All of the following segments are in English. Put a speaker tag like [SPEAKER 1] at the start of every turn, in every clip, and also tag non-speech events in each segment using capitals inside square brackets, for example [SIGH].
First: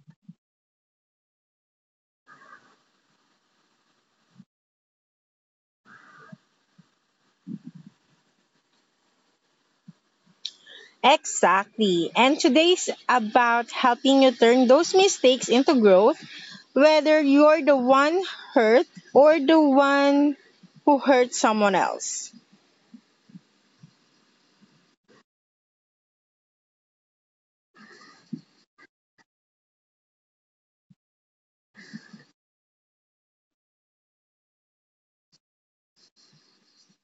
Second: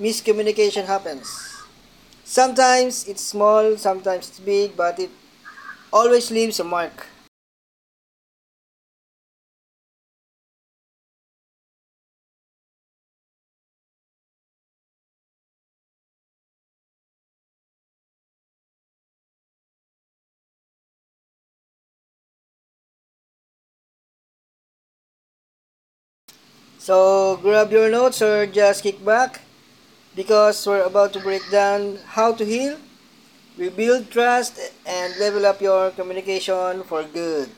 [SPEAKER 1] Miscommunication happens. Sometimes it's small, sometimes it's big, but it always leaves a mark.
[SPEAKER 2] Exactly. And today's about helping you turn those mistakes into growth, whether you're the one hurt or the one who hurt someone else.
[SPEAKER 1] So grab your notes or just kick back because we're about to break down how to heal, rebuild trust, and level up your communication for good.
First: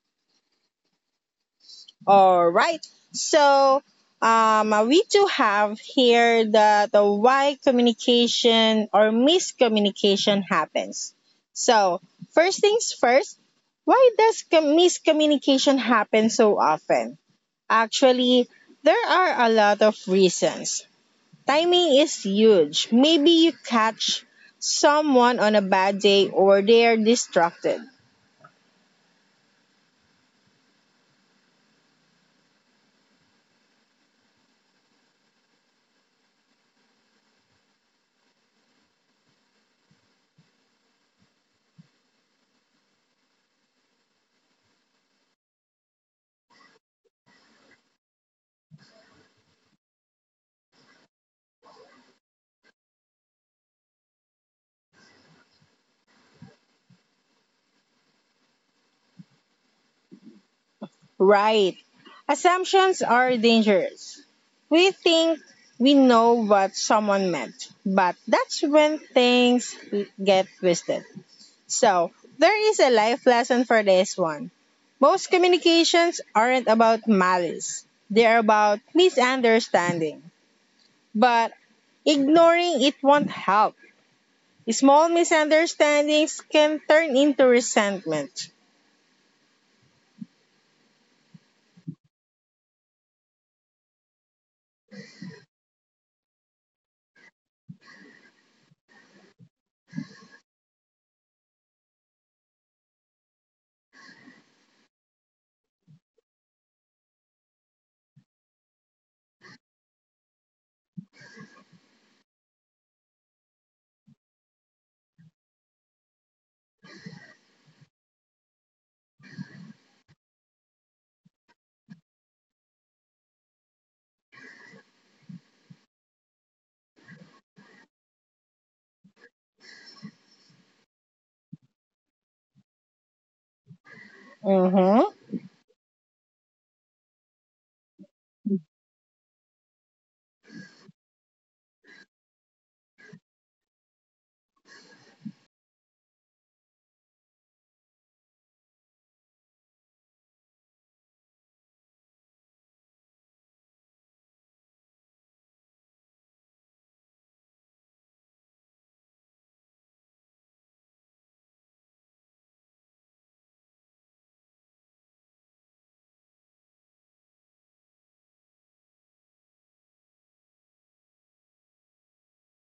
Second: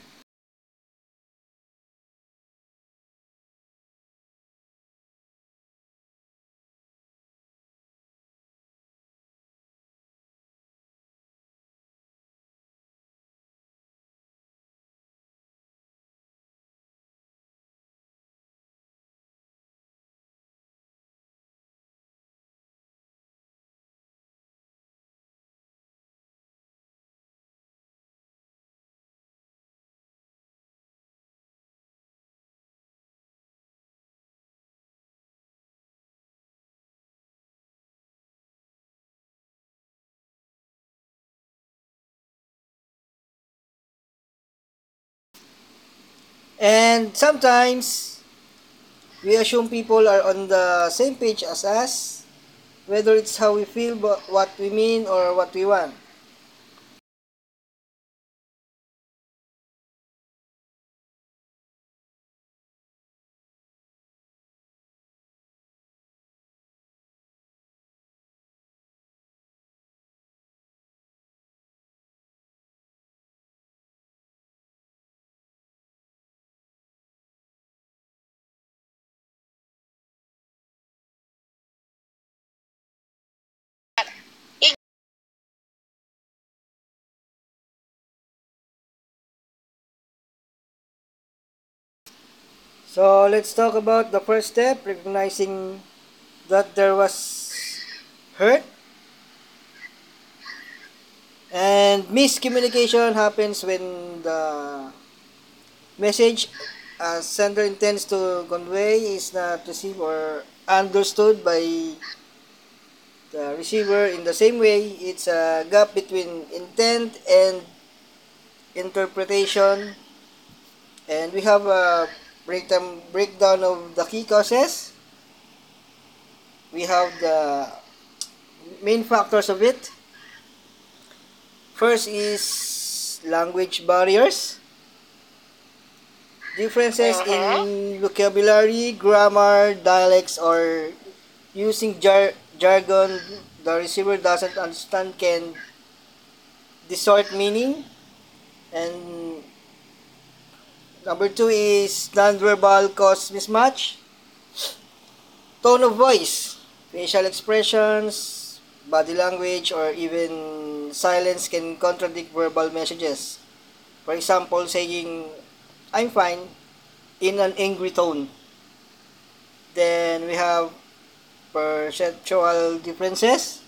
[SPEAKER 2] All right. So we do have here the why communication or miscommunication happens. So first things first, why does miscommunication happen so often? Actually, there are a lot of reasons. Timing is huge. Maybe you catch someone on a bad day or they are distracted.
[SPEAKER 1] And sometimes we assume people are on the same page as us, whether it's how we feel, but what we mean, or what we want.
[SPEAKER 2] Right. Assumptions are dangerous. We think we know what someone meant, but that's when things get twisted. So, there is a life lesson for this one. Most communications aren't about malice, they're about misunderstanding. But ignoring it won't help. Small misunderstandings can turn into resentment.
[SPEAKER 1] So let's talk about the first step: recognizing that there was hurt. And miscommunication happens when the message a sender intends to convey is not received or understood by the receiver in the same way. It's a gap between intent and interpretation, and we have a breakdown of the key causes. We have the main factors of it. First is language barriers,
[SPEAKER 2] Mm-hmm.
[SPEAKER 1] differences in vocabulary, grammar, dialects, or using jargon the receiver doesn't understand can distort meaning. And number two is nonverbal cause mismatch: tone of voice, facial expressions, body language, or even silence can contradict verbal messages. For example, saying, "I'm fine," in an angry tone. Then we have perceptual differences:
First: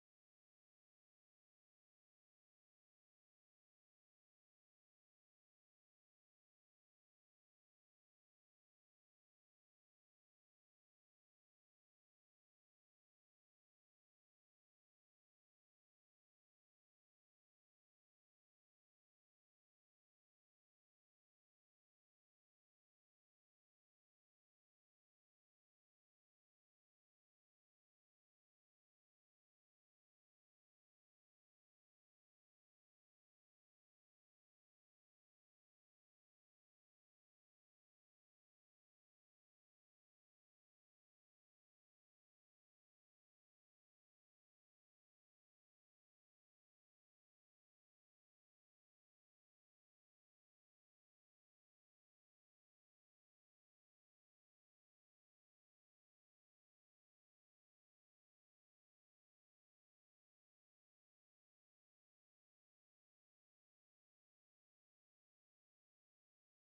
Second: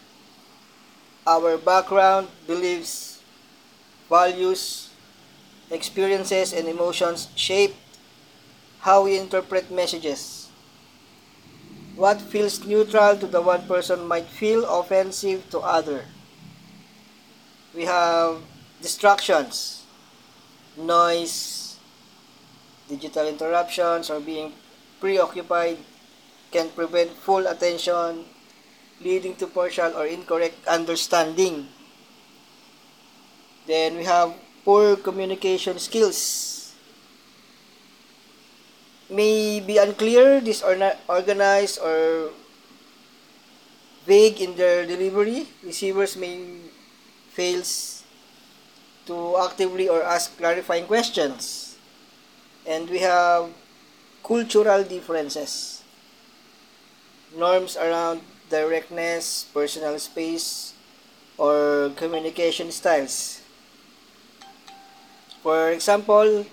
[SPEAKER 1] our background, beliefs, values, experiences, and emotions shape how we interpret messages. What feels neutral to the one person might feel offensive to other. We have distractions: noise, digital interruptions, or being preoccupied can prevent full attention, leading to partial or incorrect understanding. Then we have poor communication skills. May be unclear, disorganized, or vague in their delivery. Receivers may fails to actively or ask clarifying questions. And we have cultural differences. Norms around directness, personal space, or communication styles. For example,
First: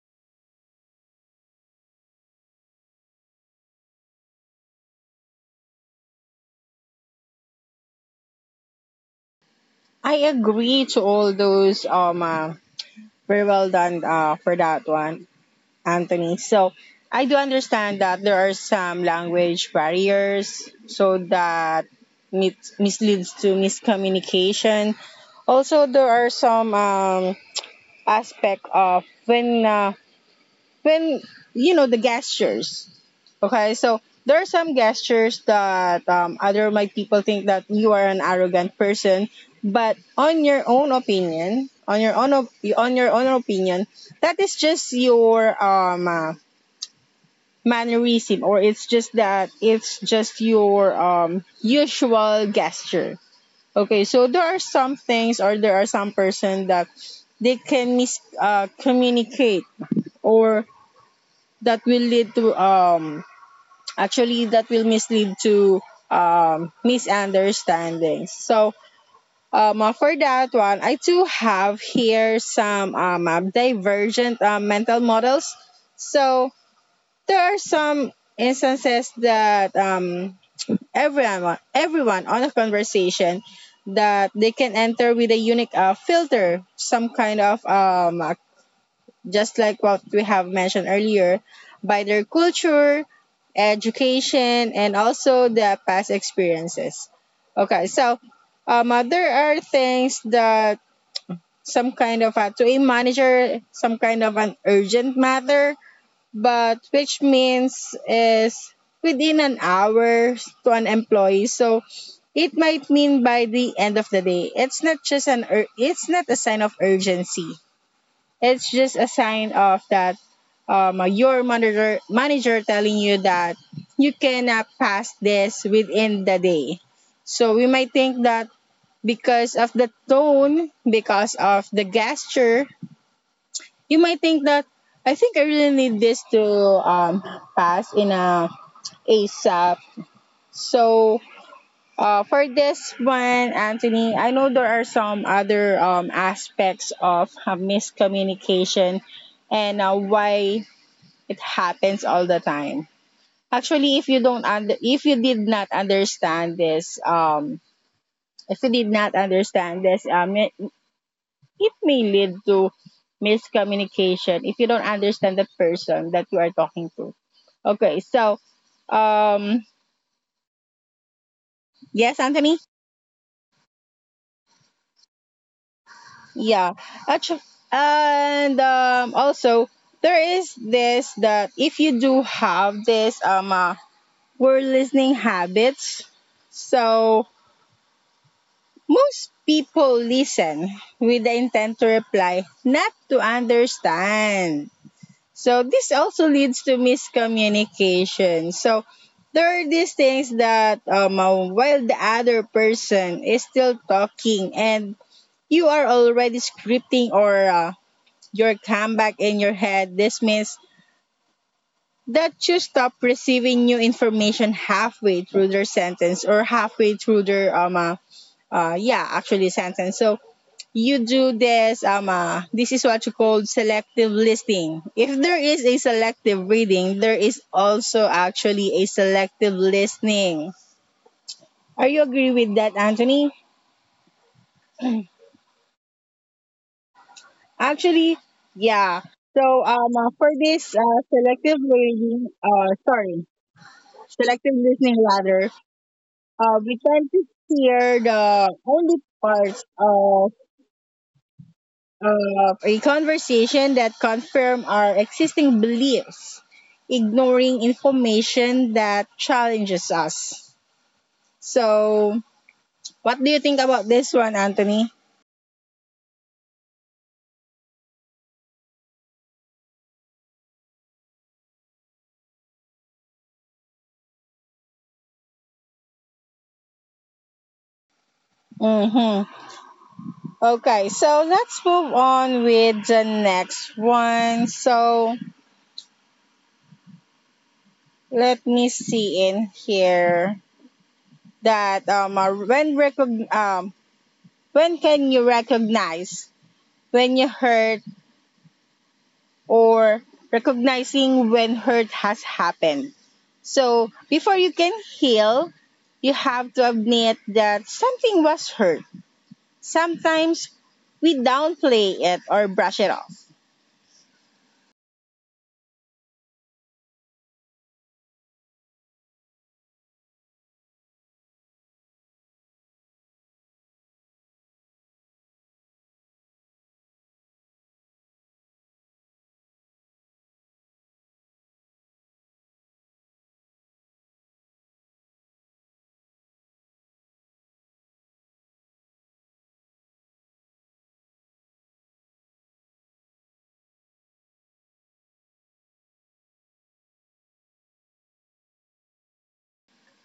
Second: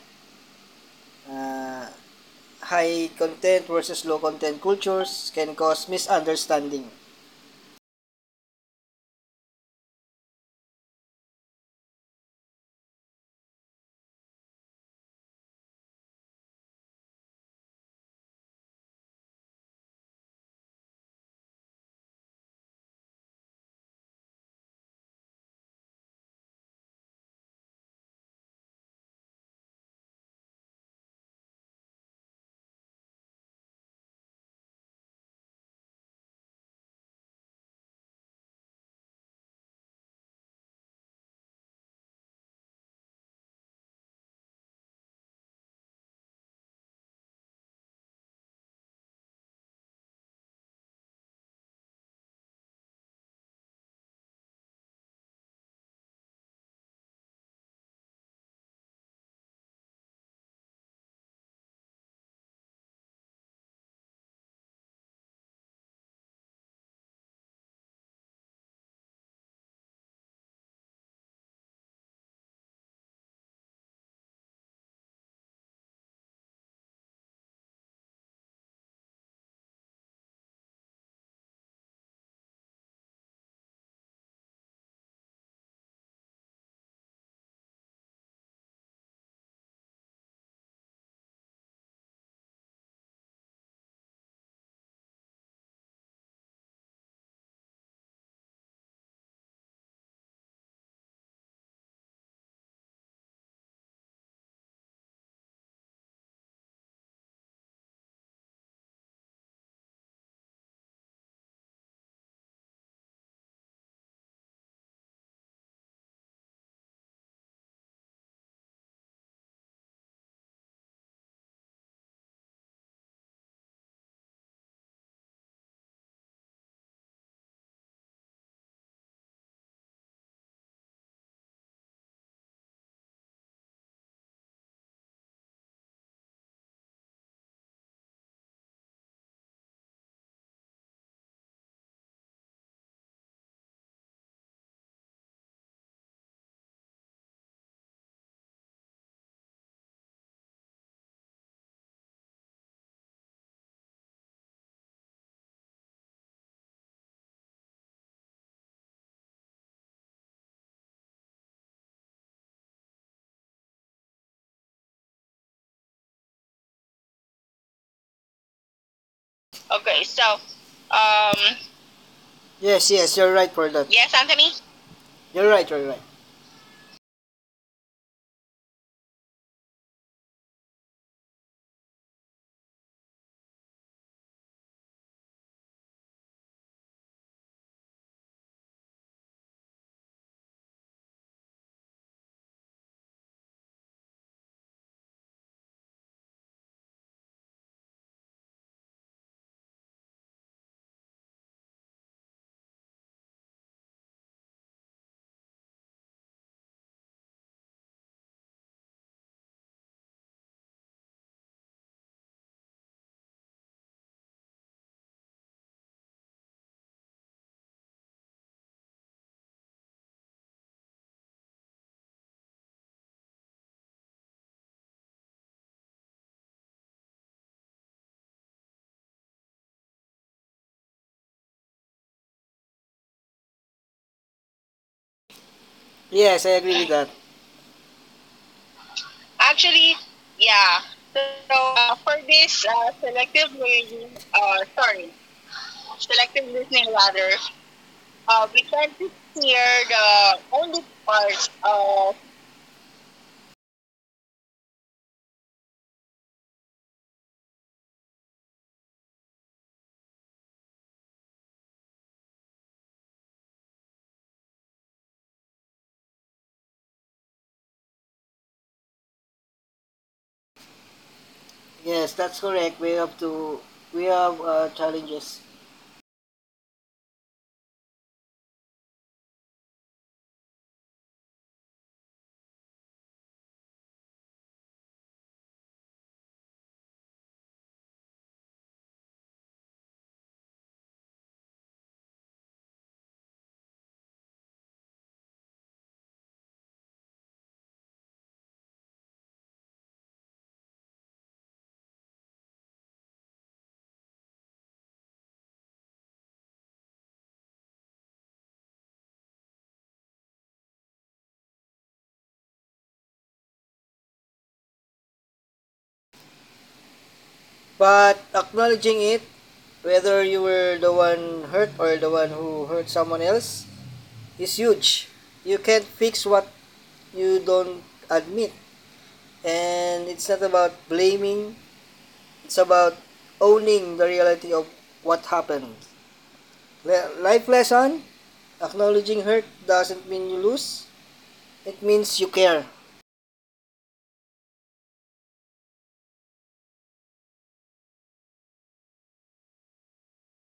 [SPEAKER 1] uh, high content versus low content cultures can cause misunderstanding.
[SPEAKER 2] I agree to all those. Very well done for that one, Anthony. So I do understand that there are some language barriers, so that misleads to miscommunication. Also, there are some aspect of when you know the gestures. Okay, so there are some gestures that other might people think that you are an arrogant person, but on your own opinion, on your own opinion, that is just your mannerism, or it's just your usual gesture. Okay, so there are some things, or there are some person that they can mis communicate, or that will lead to Actually, that will mislead to misunderstandings. So, for that one, I do have here some divergent mental models. So, there are some instances that um, everyone on a conversation that they can enter with a unique filter, some kind of just like what we have mentioned earlier, by their culture, education, and also their past experiences. Okay, so there are things that some kind of a, to a manager, some kind of an urgent matter, but which means is within an hour to an employee. So it might mean by the end of the day. It's not just an it's not a sign of urgency. It's just a sign of that your manager telling you that you cannot pass this within the day. So we might think that because of the tone, because of the gesture, you might think that I think I really need this to pass in a ASAP. So for this one, Anthony, I know there are some other aspects of miscommunication and why it happens all the time. Actually, if you did not understand this, if you did not understand this, it, it may lead to miscommunication if you don't understand the person that you are talking to. Okay, so,
[SPEAKER 1] Okay,
[SPEAKER 2] um,
[SPEAKER 1] so, um,
[SPEAKER 2] yes,
[SPEAKER 1] yes,
[SPEAKER 2] Anthony.
[SPEAKER 1] yes, you're right for that. Yes, Anthony? You're right, you're right.
[SPEAKER 2] Yeah, actually, and also there is this that if you do have this word listening habits, so most people listen with the intent to reply, not to understand. So this also leads to miscommunication. So there are these things that while the other person is still talking and you are already scripting or your comeback in your head, this means that you stop receiving new information halfway through their sentence or halfway through their yeah actually sentence. So you do this this is what you call selective listening. If there is a selective reading, there is also actually a selective listening. Are you agree with that, Anthony?
[SPEAKER 1] Yes, I agree with that.
[SPEAKER 2] Actually, yeah. So
[SPEAKER 1] Actually,
[SPEAKER 2] for
[SPEAKER 1] yeah.
[SPEAKER 2] this
[SPEAKER 1] So,
[SPEAKER 2] selective
[SPEAKER 1] for
[SPEAKER 2] reading,
[SPEAKER 1] this
[SPEAKER 2] uh
[SPEAKER 1] selective
[SPEAKER 2] sorry
[SPEAKER 1] listening,
[SPEAKER 2] selective
[SPEAKER 1] sorry,
[SPEAKER 2] listening rather,
[SPEAKER 1] selective listening
[SPEAKER 2] we
[SPEAKER 1] rather,
[SPEAKER 2] tend to hear
[SPEAKER 1] we
[SPEAKER 2] the
[SPEAKER 1] try to
[SPEAKER 2] only
[SPEAKER 1] hear
[SPEAKER 2] parts
[SPEAKER 1] the
[SPEAKER 2] of
[SPEAKER 1] only parts of—
[SPEAKER 2] a conversation that confirm our existing beliefs, ignoring information that challenges us. So, what do you think about this one, Anthony?
[SPEAKER 1] Yes, that's correct. We have to, we have challenges.
[SPEAKER 2] Mm-hmm. Okay, so let's move on with the next one. So let me see in here that when can you recognize when you hurt or recognizing when hurt has happened? So before you can heal, you have to admit that something was hurt. Sometimes we downplay it or brush it off.
[SPEAKER 1] But acknowledging it, whether you were the one hurt or the one who hurt someone else, is huge. You can't fix what you don't admit. And it's not about blaming, it's about owning the reality of what happened. Life lesson: acknowledging hurt doesn't mean you lose, it means you care.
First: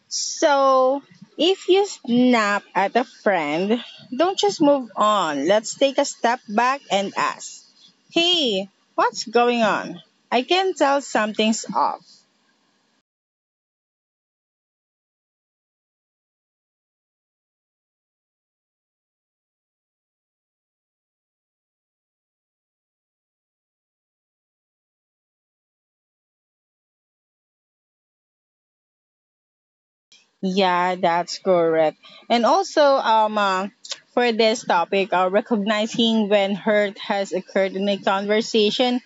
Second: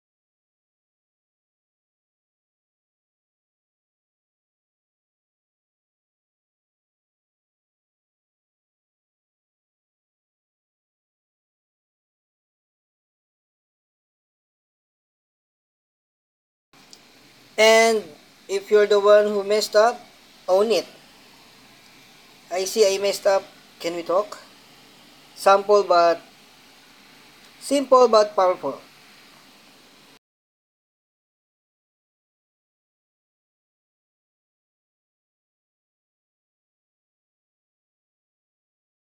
[SPEAKER 2] So if you snap at a friend, don't just move on. Let's take a step back and ask, hey, what's going on? I can tell something's off.
[SPEAKER 1] And if you're the one who messed up, own it. I see I messed up. Can we talk? Sample but simple but powerful.
[SPEAKER 2] Yeah, that's correct. And also, for this topic, recognizing when hurt has occurred in a conversation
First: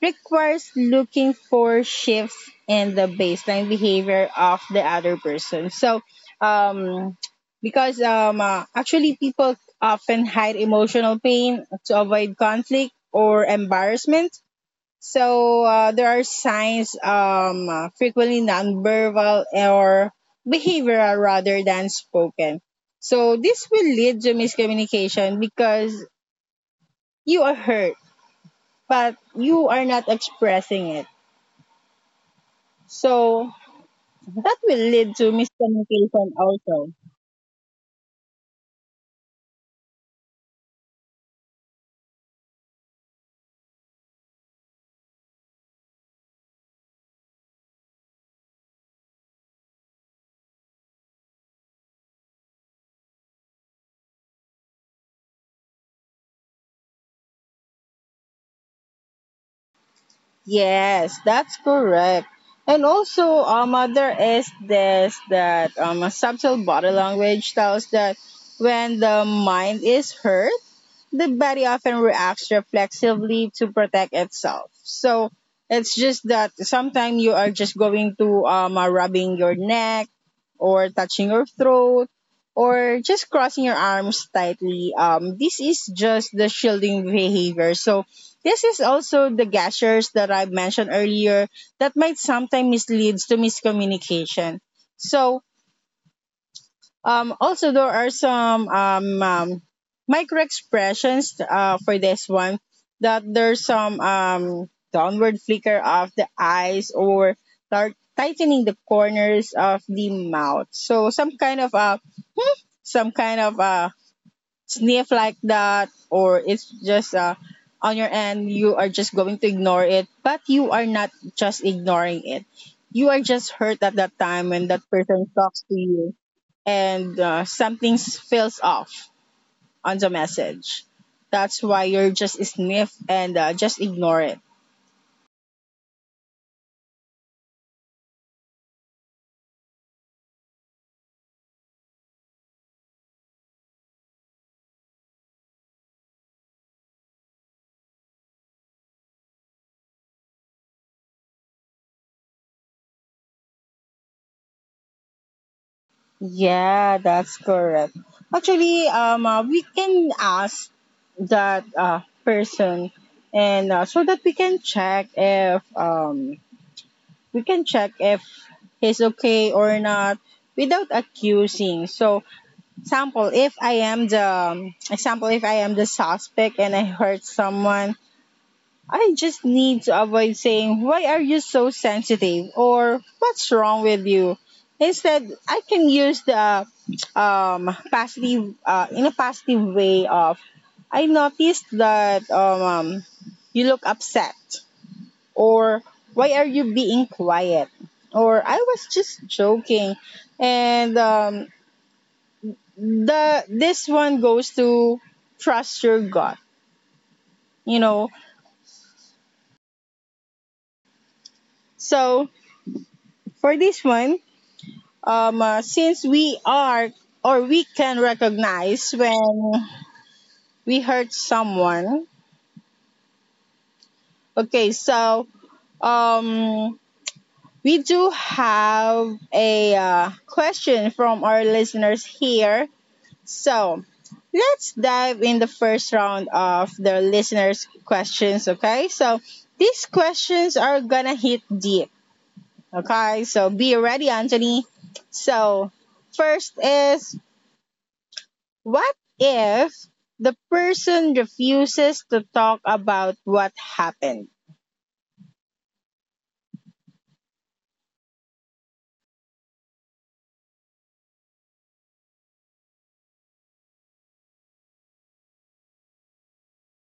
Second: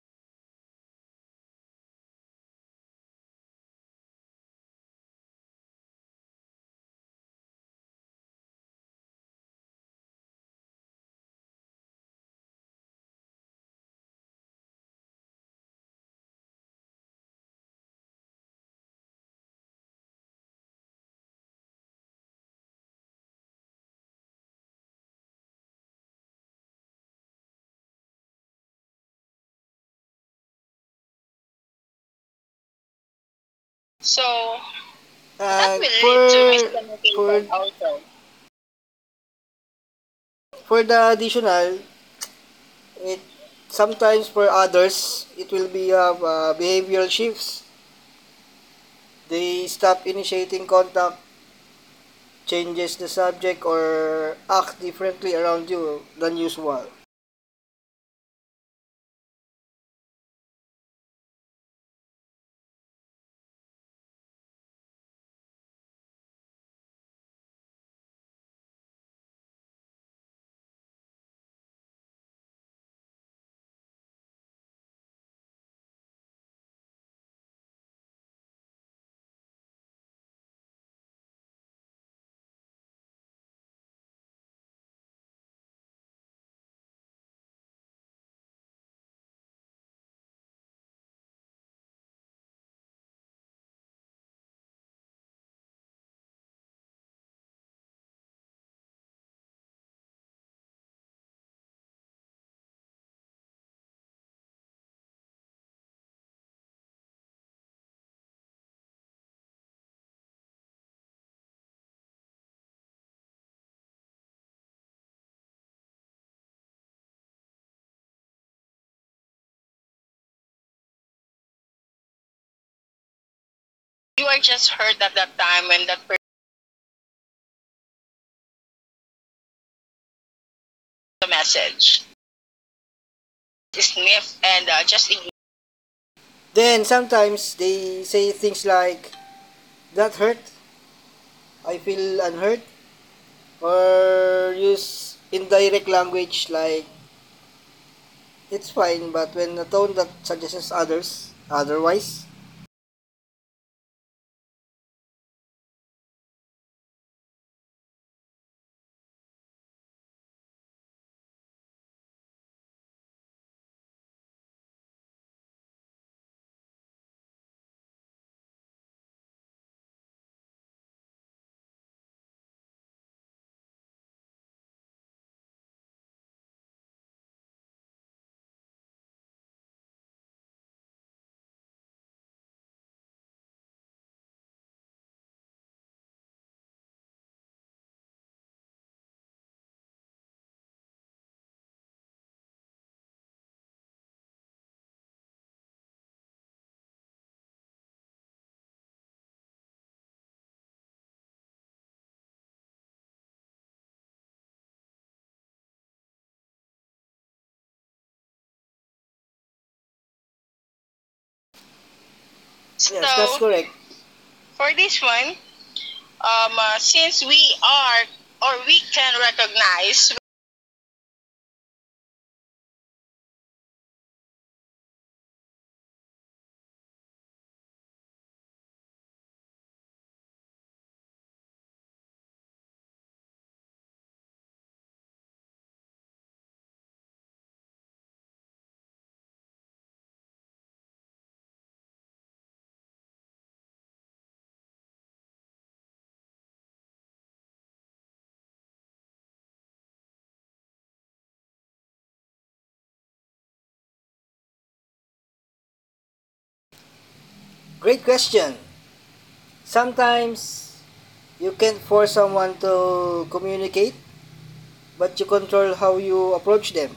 [SPEAKER 2] requires looking for shifts in the baseline behavior of the other person. So, um, because actually people often hide emotional pain to avoid conflict or embarrassment, so there are signs frequently nonverbal or behavioral rather than spoken. So this will lead to miscommunication because you are hurt, but you are not expressing it. So
[SPEAKER 1] So,
[SPEAKER 2] that will lead to
[SPEAKER 1] that will
[SPEAKER 2] miscommunication
[SPEAKER 1] lead to
[SPEAKER 2] also.
[SPEAKER 1] miscommunication also. For the additional, it sometimes for others, it will be behavioral shifts. They stop initiating contact, changes the subject, or act differently around you than usual.
[SPEAKER 2] Yes, that's correct. And also, there is this that a subtle body language tells that when the mind is hurt, the body often reacts reflexively to protect itself. So it's just that sometimes you are just going to rubbing your neck or touching your throat or just crossing your arms tightly. This is just the shielding behavior. So this is also the gestures that I mentioned earlier that might sometimes misleads to miscommunication. So also, there are some micro expressions for this one that there's some downward flicker of the eyes or tightening the corners of the mouth. So some kind of some kind of uh, sniff like that, or it's just on your end you are just going to ignore it, but you are not just ignoring it. You are just hurt at
[SPEAKER 1] You
[SPEAKER 2] that
[SPEAKER 1] are
[SPEAKER 2] time
[SPEAKER 1] just
[SPEAKER 2] when that
[SPEAKER 1] hurt at that
[SPEAKER 2] person
[SPEAKER 1] time
[SPEAKER 2] talks
[SPEAKER 1] when
[SPEAKER 2] to
[SPEAKER 1] that person
[SPEAKER 2] you and something feels off on the message. That's why
[SPEAKER 1] message.
[SPEAKER 2] you're just sniff and
[SPEAKER 1] Is
[SPEAKER 2] just
[SPEAKER 1] sniff
[SPEAKER 2] ignore it.
[SPEAKER 1] and just ignore. Then sometimes they say things like, "That hurt? I feel unhurt?" Or use indirect language like, "it's fine," but when a tone that suggests others, otherwise?
[SPEAKER 2] Yeah, that's correct. Actually, we can ask that person, and so that we can check if we can check if he's okay or not without accusing. So, example, if I am the suspect and I hurt someone, I just need to avoid saying, why are you so sensitive? Or what's wrong with you? Instead, I can use the in a positive way of, I noticed that you look upset, or why are you being quiet? Or I was just joking. And the this one goes to trust your gut, you know. So
[SPEAKER 1] So, yes, that's So,
[SPEAKER 2] for
[SPEAKER 1] correct.
[SPEAKER 2] this one,
[SPEAKER 1] For this one,
[SPEAKER 2] since we are
[SPEAKER 1] since
[SPEAKER 2] or
[SPEAKER 1] we
[SPEAKER 2] we
[SPEAKER 1] are,
[SPEAKER 2] can
[SPEAKER 1] or we
[SPEAKER 2] recognize
[SPEAKER 1] can
[SPEAKER 2] when
[SPEAKER 1] recognize—
[SPEAKER 2] we hurt someone. Okay, so um, we do have a question from our listeners here. So let's dive in the first round of the listeners' questions. Okay, so these questions are gonna hit deep. Okay, so be ready, Anthony. So, first is, what if the person refuses to talk about what happened?
[SPEAKER 1] Great question. Sometimes you can force someone to communicate, but you control how you approach them.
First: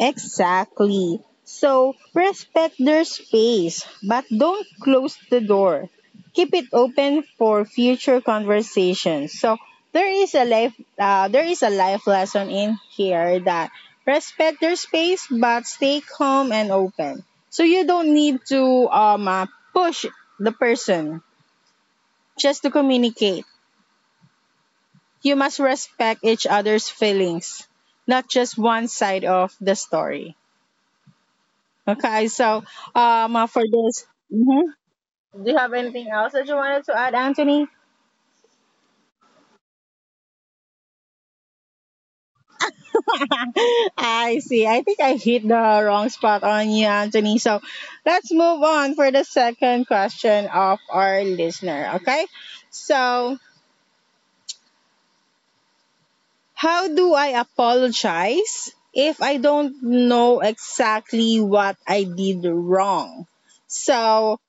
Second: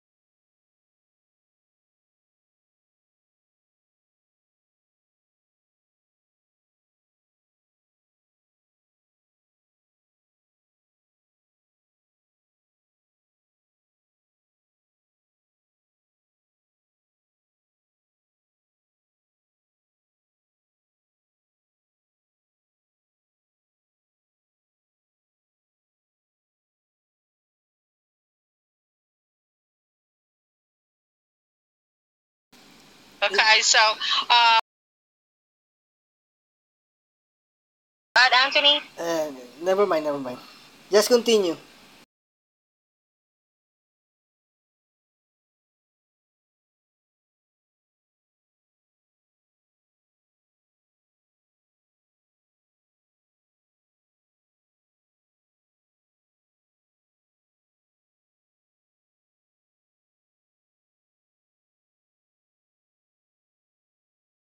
[SPEAKER 2] Exactly. So respect their space, but don't close the door. Keep it open for future conversations. So there is a life lesson in here that respect their space, but stay calm and open. So you don't need to push the person just to communicate. You must respect each other's feelings, not just one side of the story. Okay, so
[SPEAKER 1] Okay, it,
[SPEAKER 2] for
[SPEAKER 1] so,
[SPEAKER 2] this,
[SPEAKER 1] uh,
[SPEAKER 2] mhm, do you have anything else that you wanted to add, Anthony?
[SPEAKER 1] but Anthony, uh, never mind, never mind. Just continue.
[SPEAKER 2] [LAUGHS] I see. I think I hit the wrong spot on you, Anthony. So let's move on for the second question of our listener. Okay, so how do I apologize if I don't know exactly what I did wrong? So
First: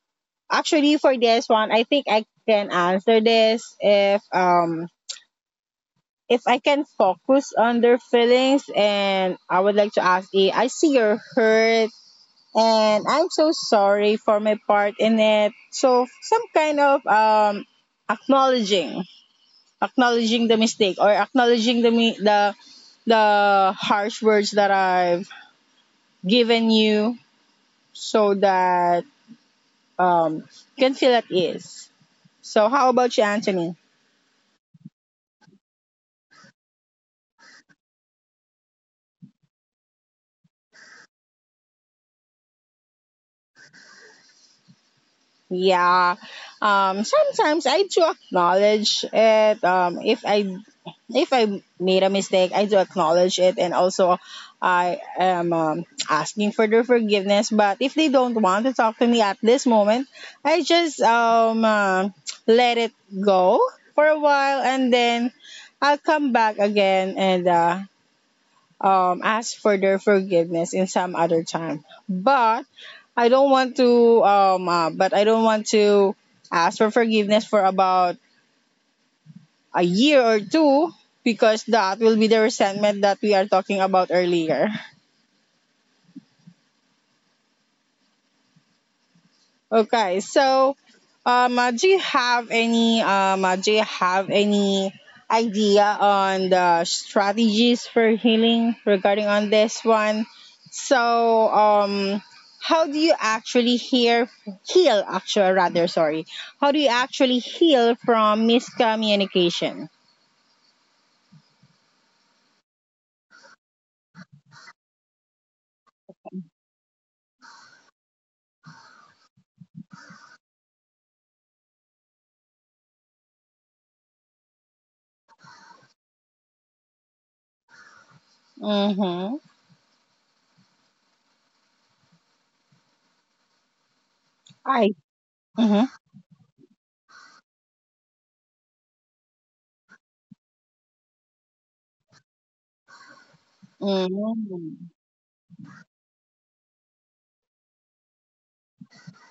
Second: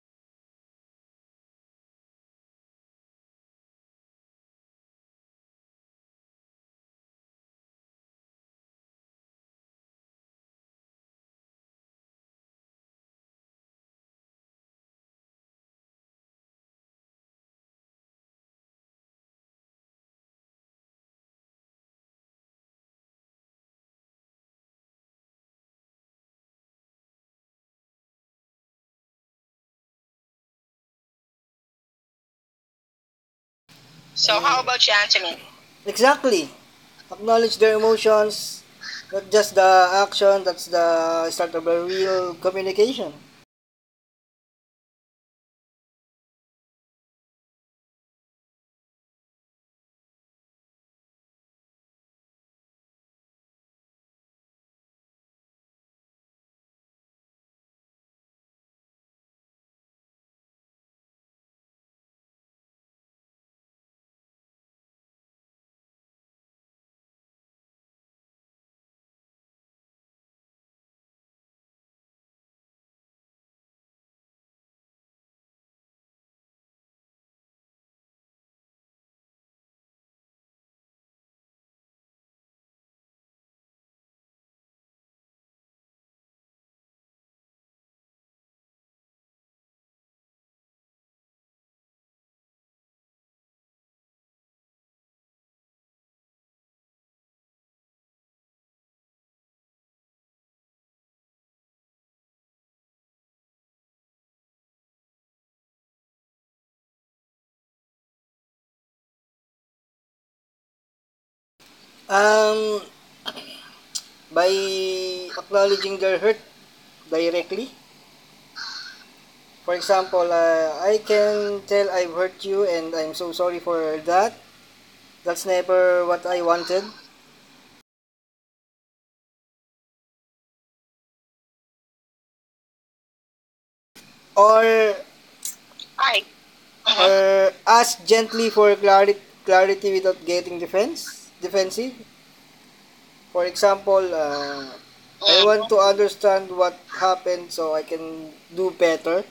[SPEAKER 2] actually, for this one, I think I can answer this if I can focus on their feelings and I would like to ask A, I see you're hurt and I'm so sorry for my part in it. So some kind of acknowledging acknowledging the mistake or acknowledging the the harsh words that I've given you so that um you can feel at ease. So how about you, Anthony?
[SPEAKER 1] So how about you, Anthony? Exactly. Acknowledge their emotions, not just the action, that's the start of a real communication.
[SPEAKER 2] Yeah. Um, sometimes I do acknowledge it. If I made a mistake, I do acknowledge it and also I am asking for their forgiveness, but if they don't want to talk to me at this moment, I just let it go for a while and then I'll come back again and ask for their forgiveness in some other time. But I don't want to, but I don't want to ask for forgiveness for about a year or two because that will be the resentment that we are talking about earlier. Okay, so do you have any idea on the strategies for healing regarding on this one? So how do you actually hear heal actually rather, sorry? How do you actually heal from miscommunication?
[SPEAKER 1] Um, by acknowledging their hurt directly. For example, I can tell I've hurt you and I'm so sorry for that. That's never what I wanted.
[SPEAKER 2] Mm-hmm. I.
[SPEAKER 1] Or
[SPEAKER 2] Mm-hmm.
[SPEAKER 1] hi. Mhm. Or ask gently for clarity, clarity without getting defensive. For example,
[SPEAKER 2] Mm-hmm.
[SPEAKER 1] I want to understand what happened so I can do better.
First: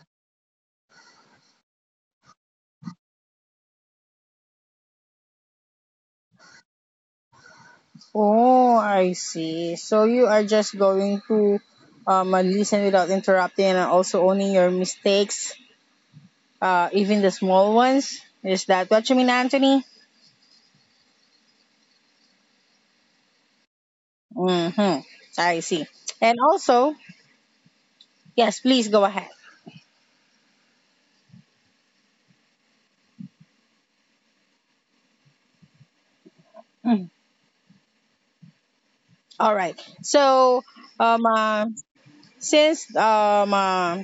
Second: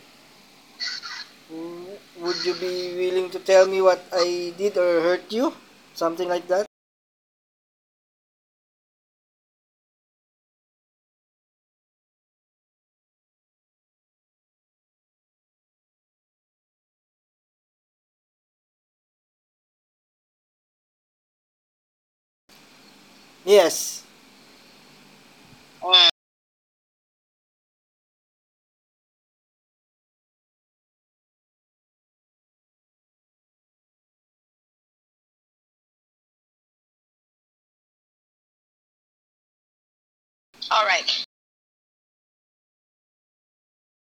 [SPEAKER 1] Mm, would you be willing to tell me what I did or hurt you? Something like that?
[SPEAKER 2] Oh, I see. So you are just going to listen without interrupting and also owning your mistakes, even the small ones. Is that what you mean, Anthony?
[SPEAKER 1] Yes.
[SPEAKER 2] Mm-hmm. I see.
[SPEAKER 1] Mm,
[SPEAKER 2] And also, yes, please go ahead. Mm. All right. So,
[SPEAKER 1] all right.
[SPEAKER 2] um, uh, since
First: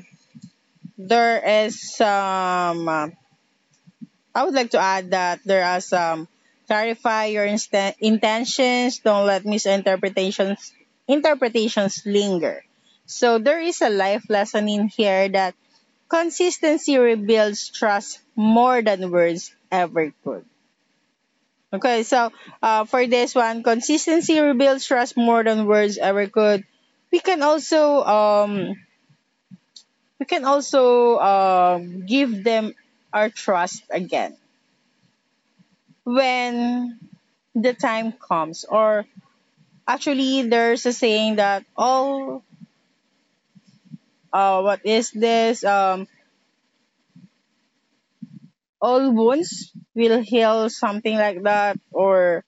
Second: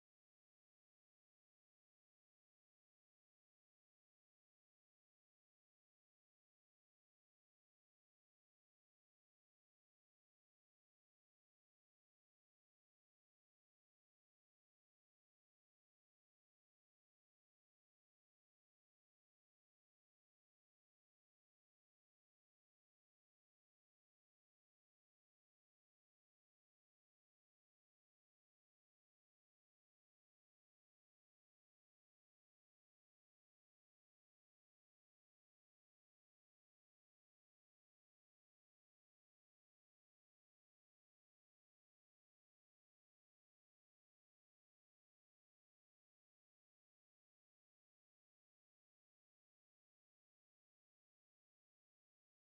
[SPEAKER 2] there is I would like to add that there are some intentions. Don't let misinterpretations interpretations linger. So there is a life lesson in here that consistency rebuilds trust more than words ever could. Okay, so for this one, consistency rebuilds trust more than words ever could. We can also um, we can also give them our trust again when the time comes. Or actually there's a saying that all what is this all wounds will heal, something like that. Or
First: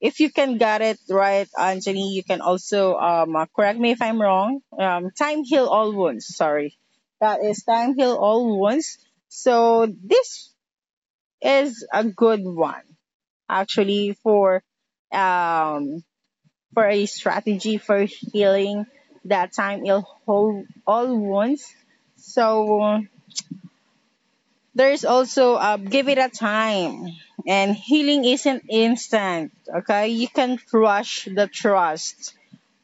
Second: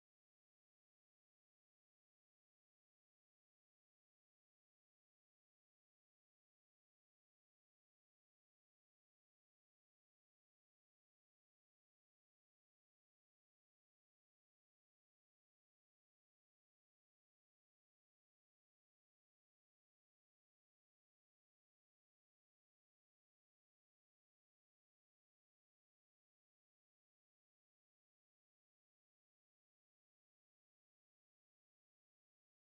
[SPEAKER 2] if you can get it right, Anjani, you can also correct me if I'm wrong. Time heal all wounds, sorry, that is time heal all wounds. So this is a good one actually um for a strategy for healing, that time ill whole all wounds. So there's also give it a time, and healing isn't instant. Okay, you can't rush the trust,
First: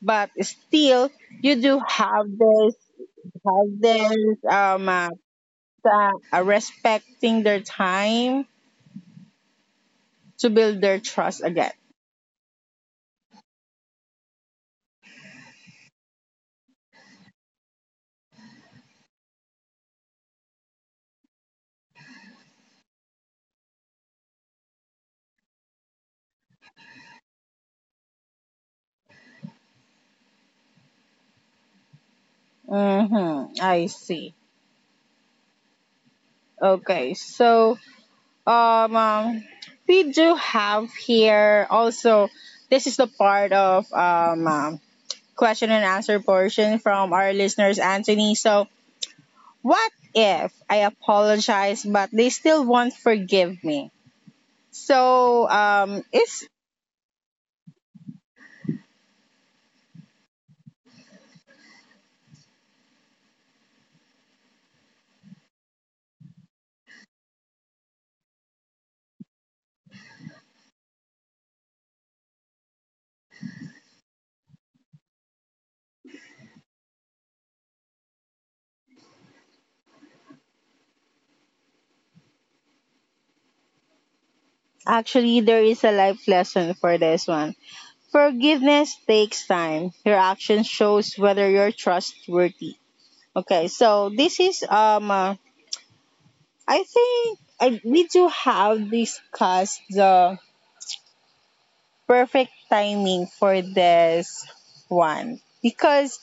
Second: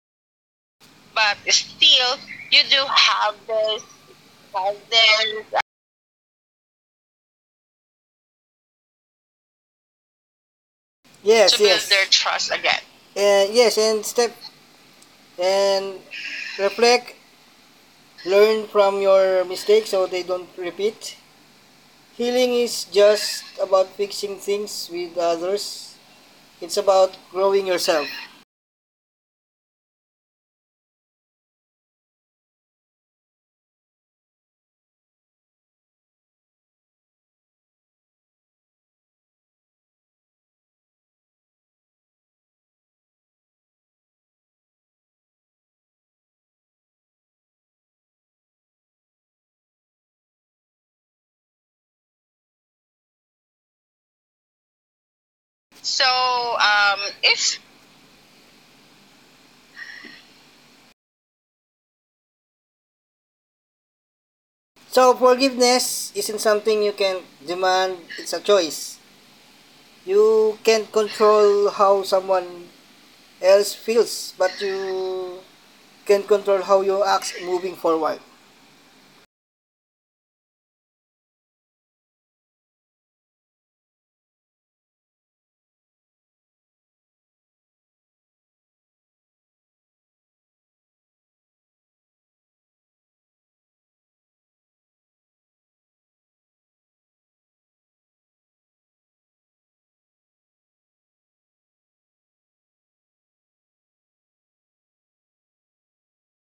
[SPEAKER 2] but still
[SPEAKER 1] But
[SPEAKER 2] you do
[SPEAKER 1] still,
[SPEAKER 2] have
[SPEAKER 1] you
[SPEAKER 2] this
[SPEAKER 1] do
[SPEAKER 2] have this
[SPEAKER 1] have
[SPEAKER 2] um uh,
[SPEAKER 1] this
[SPEAKER 2] respecting their time to build their trust
[SPEAKER 1] yes, to build
[SPEAKER 2] again.
[SPEAKER 1] yes their trust again. And yes, and step and reflect, learn from your mistakes so they don't repeat. Healing is just about fixing things with others. It's about growing yourself.
[SPEAKER 2] Mm-hmm. I see. Okay, so Um, um, we do have here also. This is the part of question and answer portion from our listeners, Anthony. So, what if I apologize but they still won't forgive me? So, it's
[SPEAKER 1] So, if So forgiveness isn't something you can demand, it's a choice. You can't control how someone else feels, but you can control how you act moving forward.
[SPEAKER 2] actually there is a life lesson for this one. Forgiveness takes time. Your action shows whether you're trustworthy. Okay, so this is. I think I, we do have discussed the perfect timing for this one, because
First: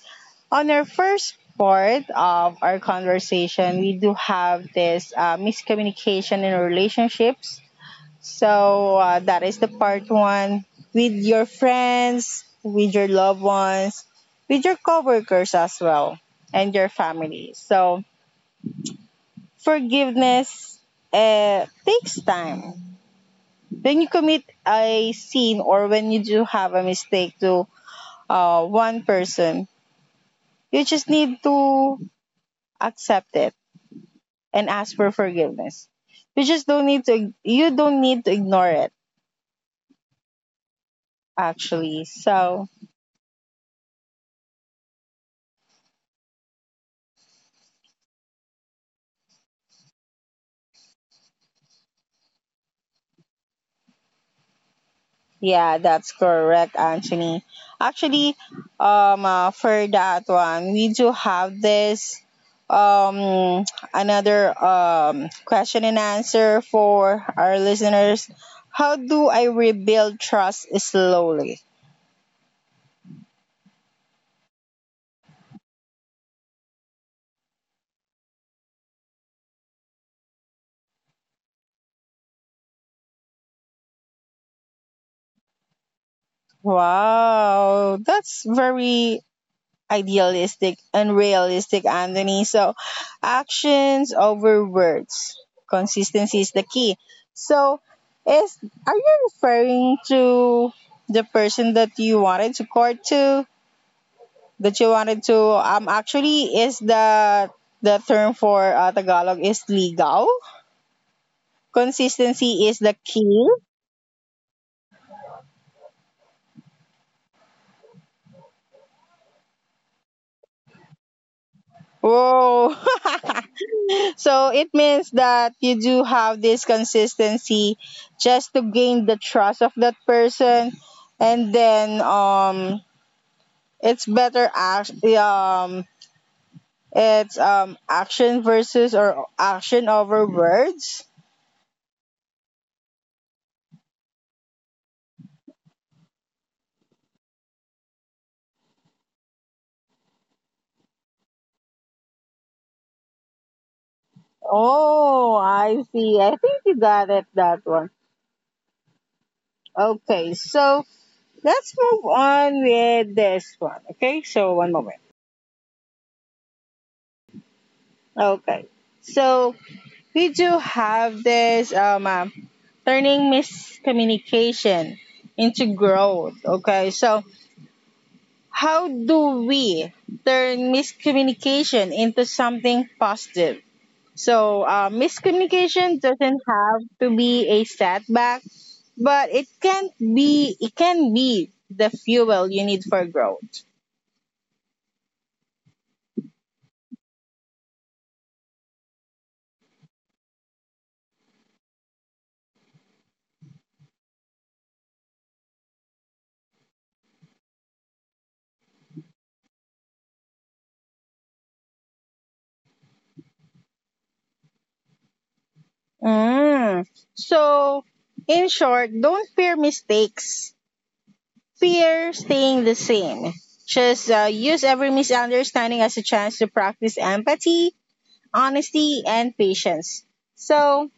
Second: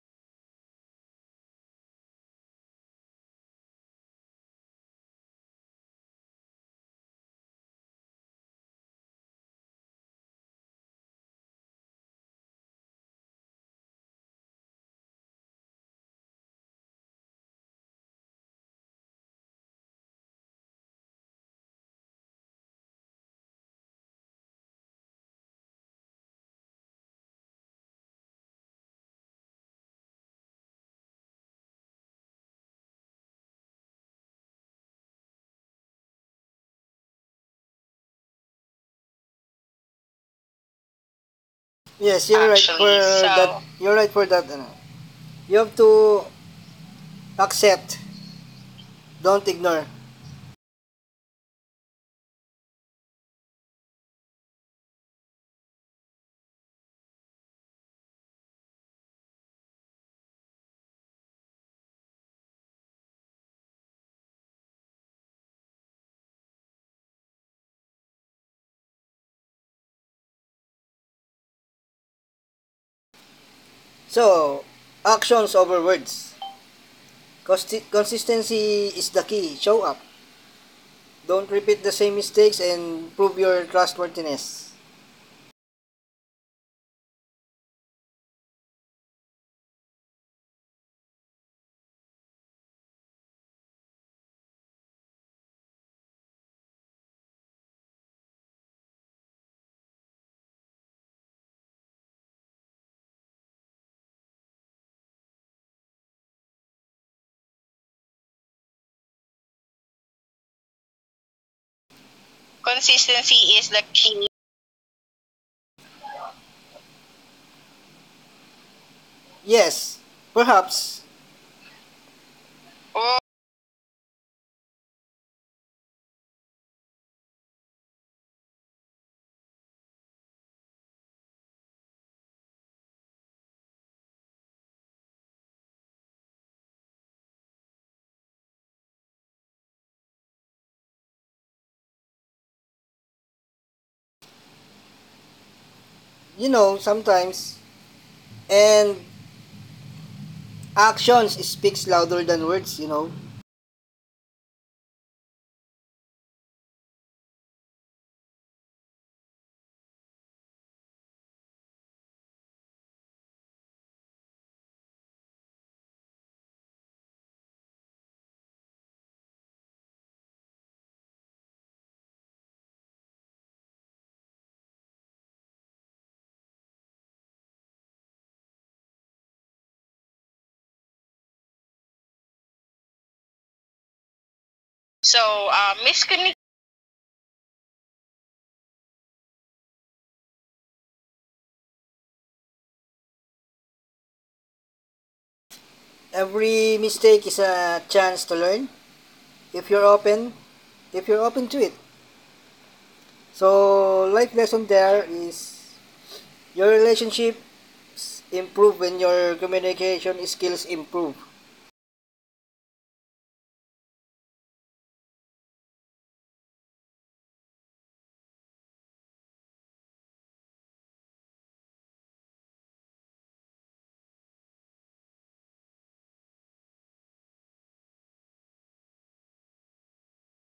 [SPEAKER 2] on our first part of our conversation, we do have this miscommunication in relationships. So that is the part one, with your friends, with your loved ones, with your coworkers as well, and your family. So forgiveness takes time. When you commit a sin or when you do have a mistake to one person, you just need to accept it and ask for forgiveness. You just don't need to. You don't need to ignore it actually.
[SPEAKER 1] Yes, you're—
[SPEAKER 2] So
[SPEAKER 1] actually, right for that. You're right for that. Ano. You have to accept, don't ignore.
[SPEAKER 2] yeah, that's correct, Anthony. Actually, for that one, we do have this um another question and answer for our listeners. How do I rebuild trust slowly?
[SPEAKER 1] So, actions over words. Consistency is the key. Show up. Don't repeat the same mistakes and prove your trustworthiness.
[SPEAKER 2] Wow, that's very idealistic, unrealistic, Anthony. So, actions over words. Consistency is the key. So, is are you referring to the person that you wanted to court to? That you wanted to actually is the term for Tagalog is legal. Consistency is the
[SPEAKER 1] Consistency
[SPEAKER 2] key.
[SPEAKER 1] is the key. Yes, perhaps.
[SPEAKER 2] Whoa. [LAUGHS]
[SPEAKER 1] Oh.
[SPEAKER 2] So it means that you do have this consistency just to gain the trust of that person, and then it's better act it's action versus, or action over words.
[SPEAKER 1] You know, sometimes. And actions speaks louder than words, you know.
[SPEAKER 2] Oh, I see. I think you got it that one. Okay, so let's move on with this one. Okay, so one moment. Okay, so we do have this turning miscommunication into growth. Okay, so how do we turn miscommunication into something positive? So,
[SPEAKER 1] So,
[SPEAKER 2] miscommunication doesn't
[SPEAKER 1] miscommunication—
[SPEAKER 2] have to be a setback, but it can be the fuel you need for growth.
[SPEAKER 1] every mistake is a chance to learn if you're open, if you're open to it. So life lesson there is: your relationships improve when your communication skills improve.
[SPEAKER 2] Mm. So, in short, don't fear mistakes, fear staying the same. Just use every misunderstanding as a chance to practice empathy, honesty, and patience. So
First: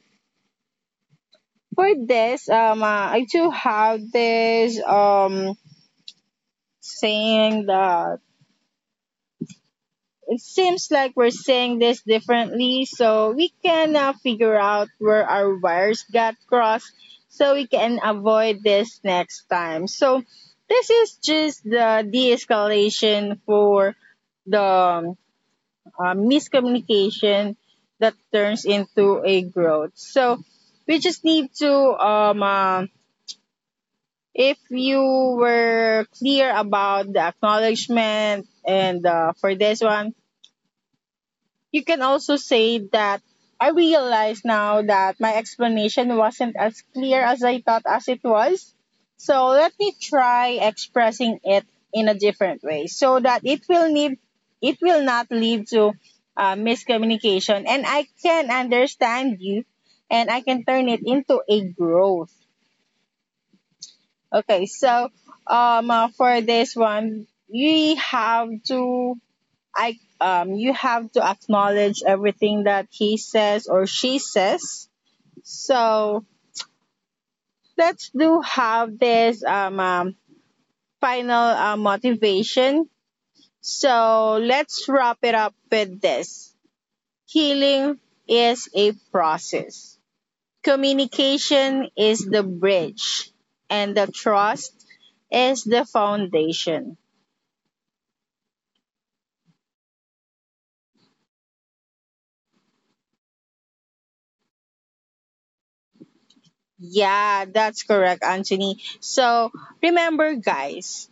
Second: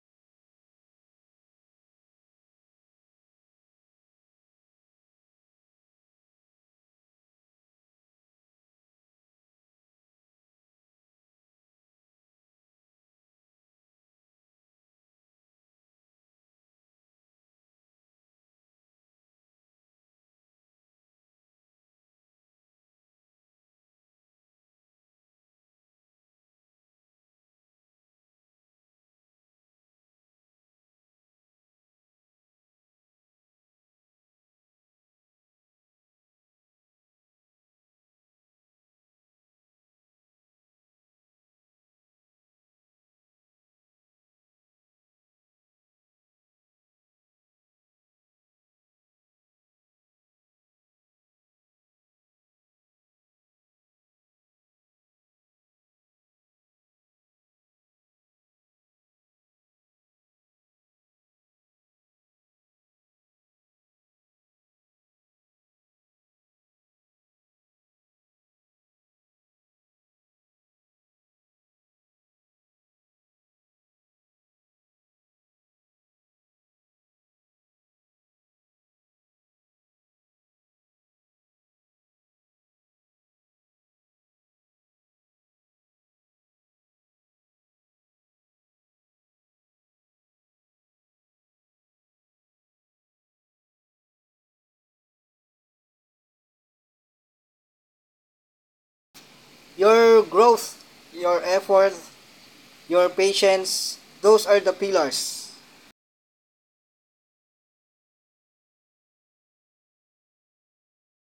[SPEAKER 2] for this, I do have this saying that it seems like we're saying this differently, so we can figure out where our wires got crossed, so we can avoid this next time. So this is just the de-escalation for the miscommunication that turns into a growth. So we just need to um uh, if you were clear about the acknowledgement. And for this one, you can also say that I realize now that my explanation wasn't as clear as I thought as it was. So let me try expressing it in a different way, so that it will not lead to miscommunication, and I can understand you and I can turn it into a growth. Okay, so for this one we have to I you have to acknowledge everything that he says or she says. So let's do have this final motivation. So let's wrap it up with this. Healing is a process. Communication is the bridge, and the trust is the foundation.
[SPEAKER 1] Your growth, your effort, your patience, those are the pillars.
[SPEAKER 2] Yeah, that's correct, Anthony. So remember, guys,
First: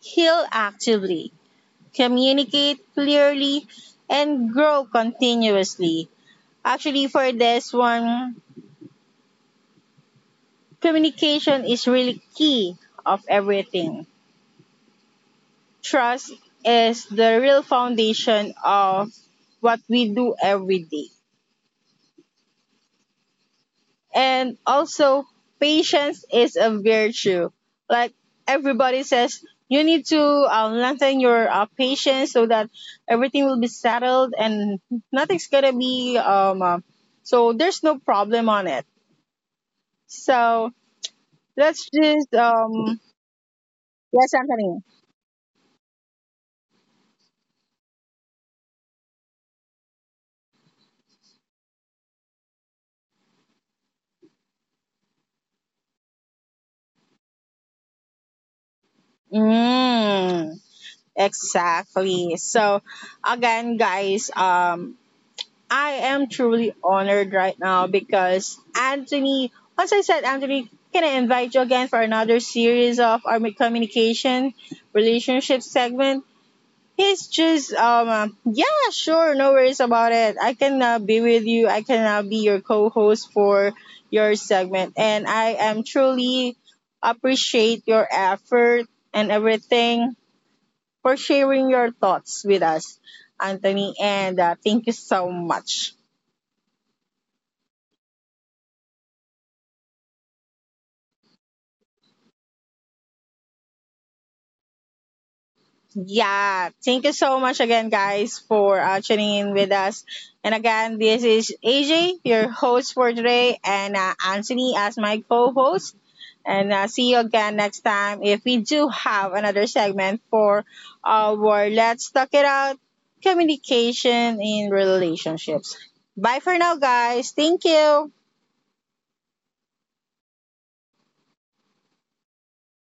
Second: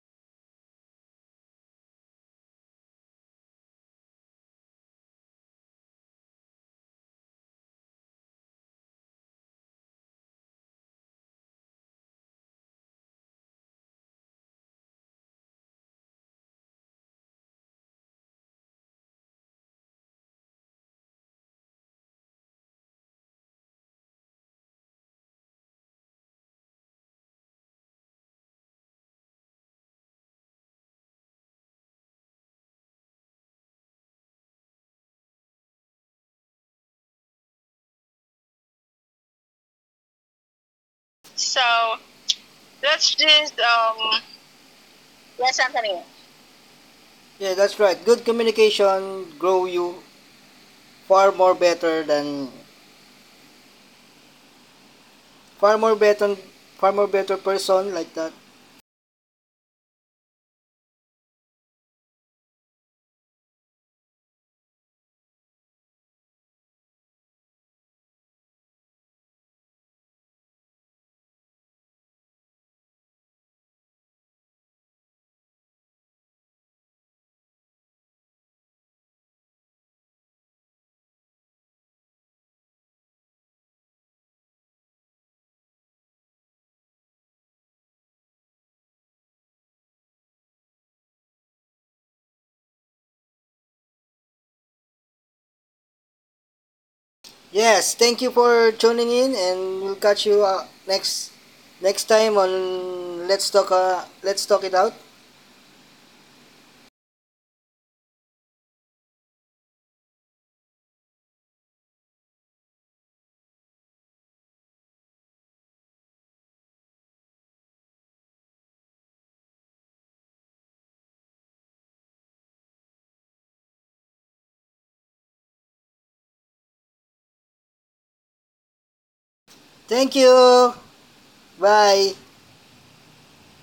[SPEAKER 2] heal actively, communicate clearly, and grow continuously. Actually, for this one, communication is really key of everything. Trust is the real foundation of what we do every day. And also patience is a virtue, like everybody says. You need to lengthen your patience so that everything will be settled and nothing's gonna be so there's no problem on it. So let's
[SPEAKER 1] So
[SPEAKER 2] just um
[SPEAKER 1] that's just
[SPEAKER 2] yes, Anthony.
[SPEAKER 1] yes, Anthony. Yeah, that's right. Good communication grow you far more better than far more better, far more better person like that.
[SPEAKER 2] Mm, exactly. So again, guys, I am truly honored right now because Anthony, once I said, Anthony, can I invite you again for another series of our communication relationship segment? He's just, yeah, sure, no worries about it. I can be with you. I can be your co host for your segment. And I am truly appreciate your effort and everything for sharing your thoughts with us, Anthony. And thank you so much.
[SPEAKER 1] Yes, thank you for tuning in and we'll catch you next next time on let's talk it out.
[SPEAKER 2] Yeah, thank you so much again, guys, for tuning in with us. And again, this is AJ, your host for today, and Anthony as my co host. And see you again next time if we do have another segment for our Let's Talk It Out communication in relationships. Bye for now, guys. Thank you.
[SPEAKER 1] Thank you. Bye.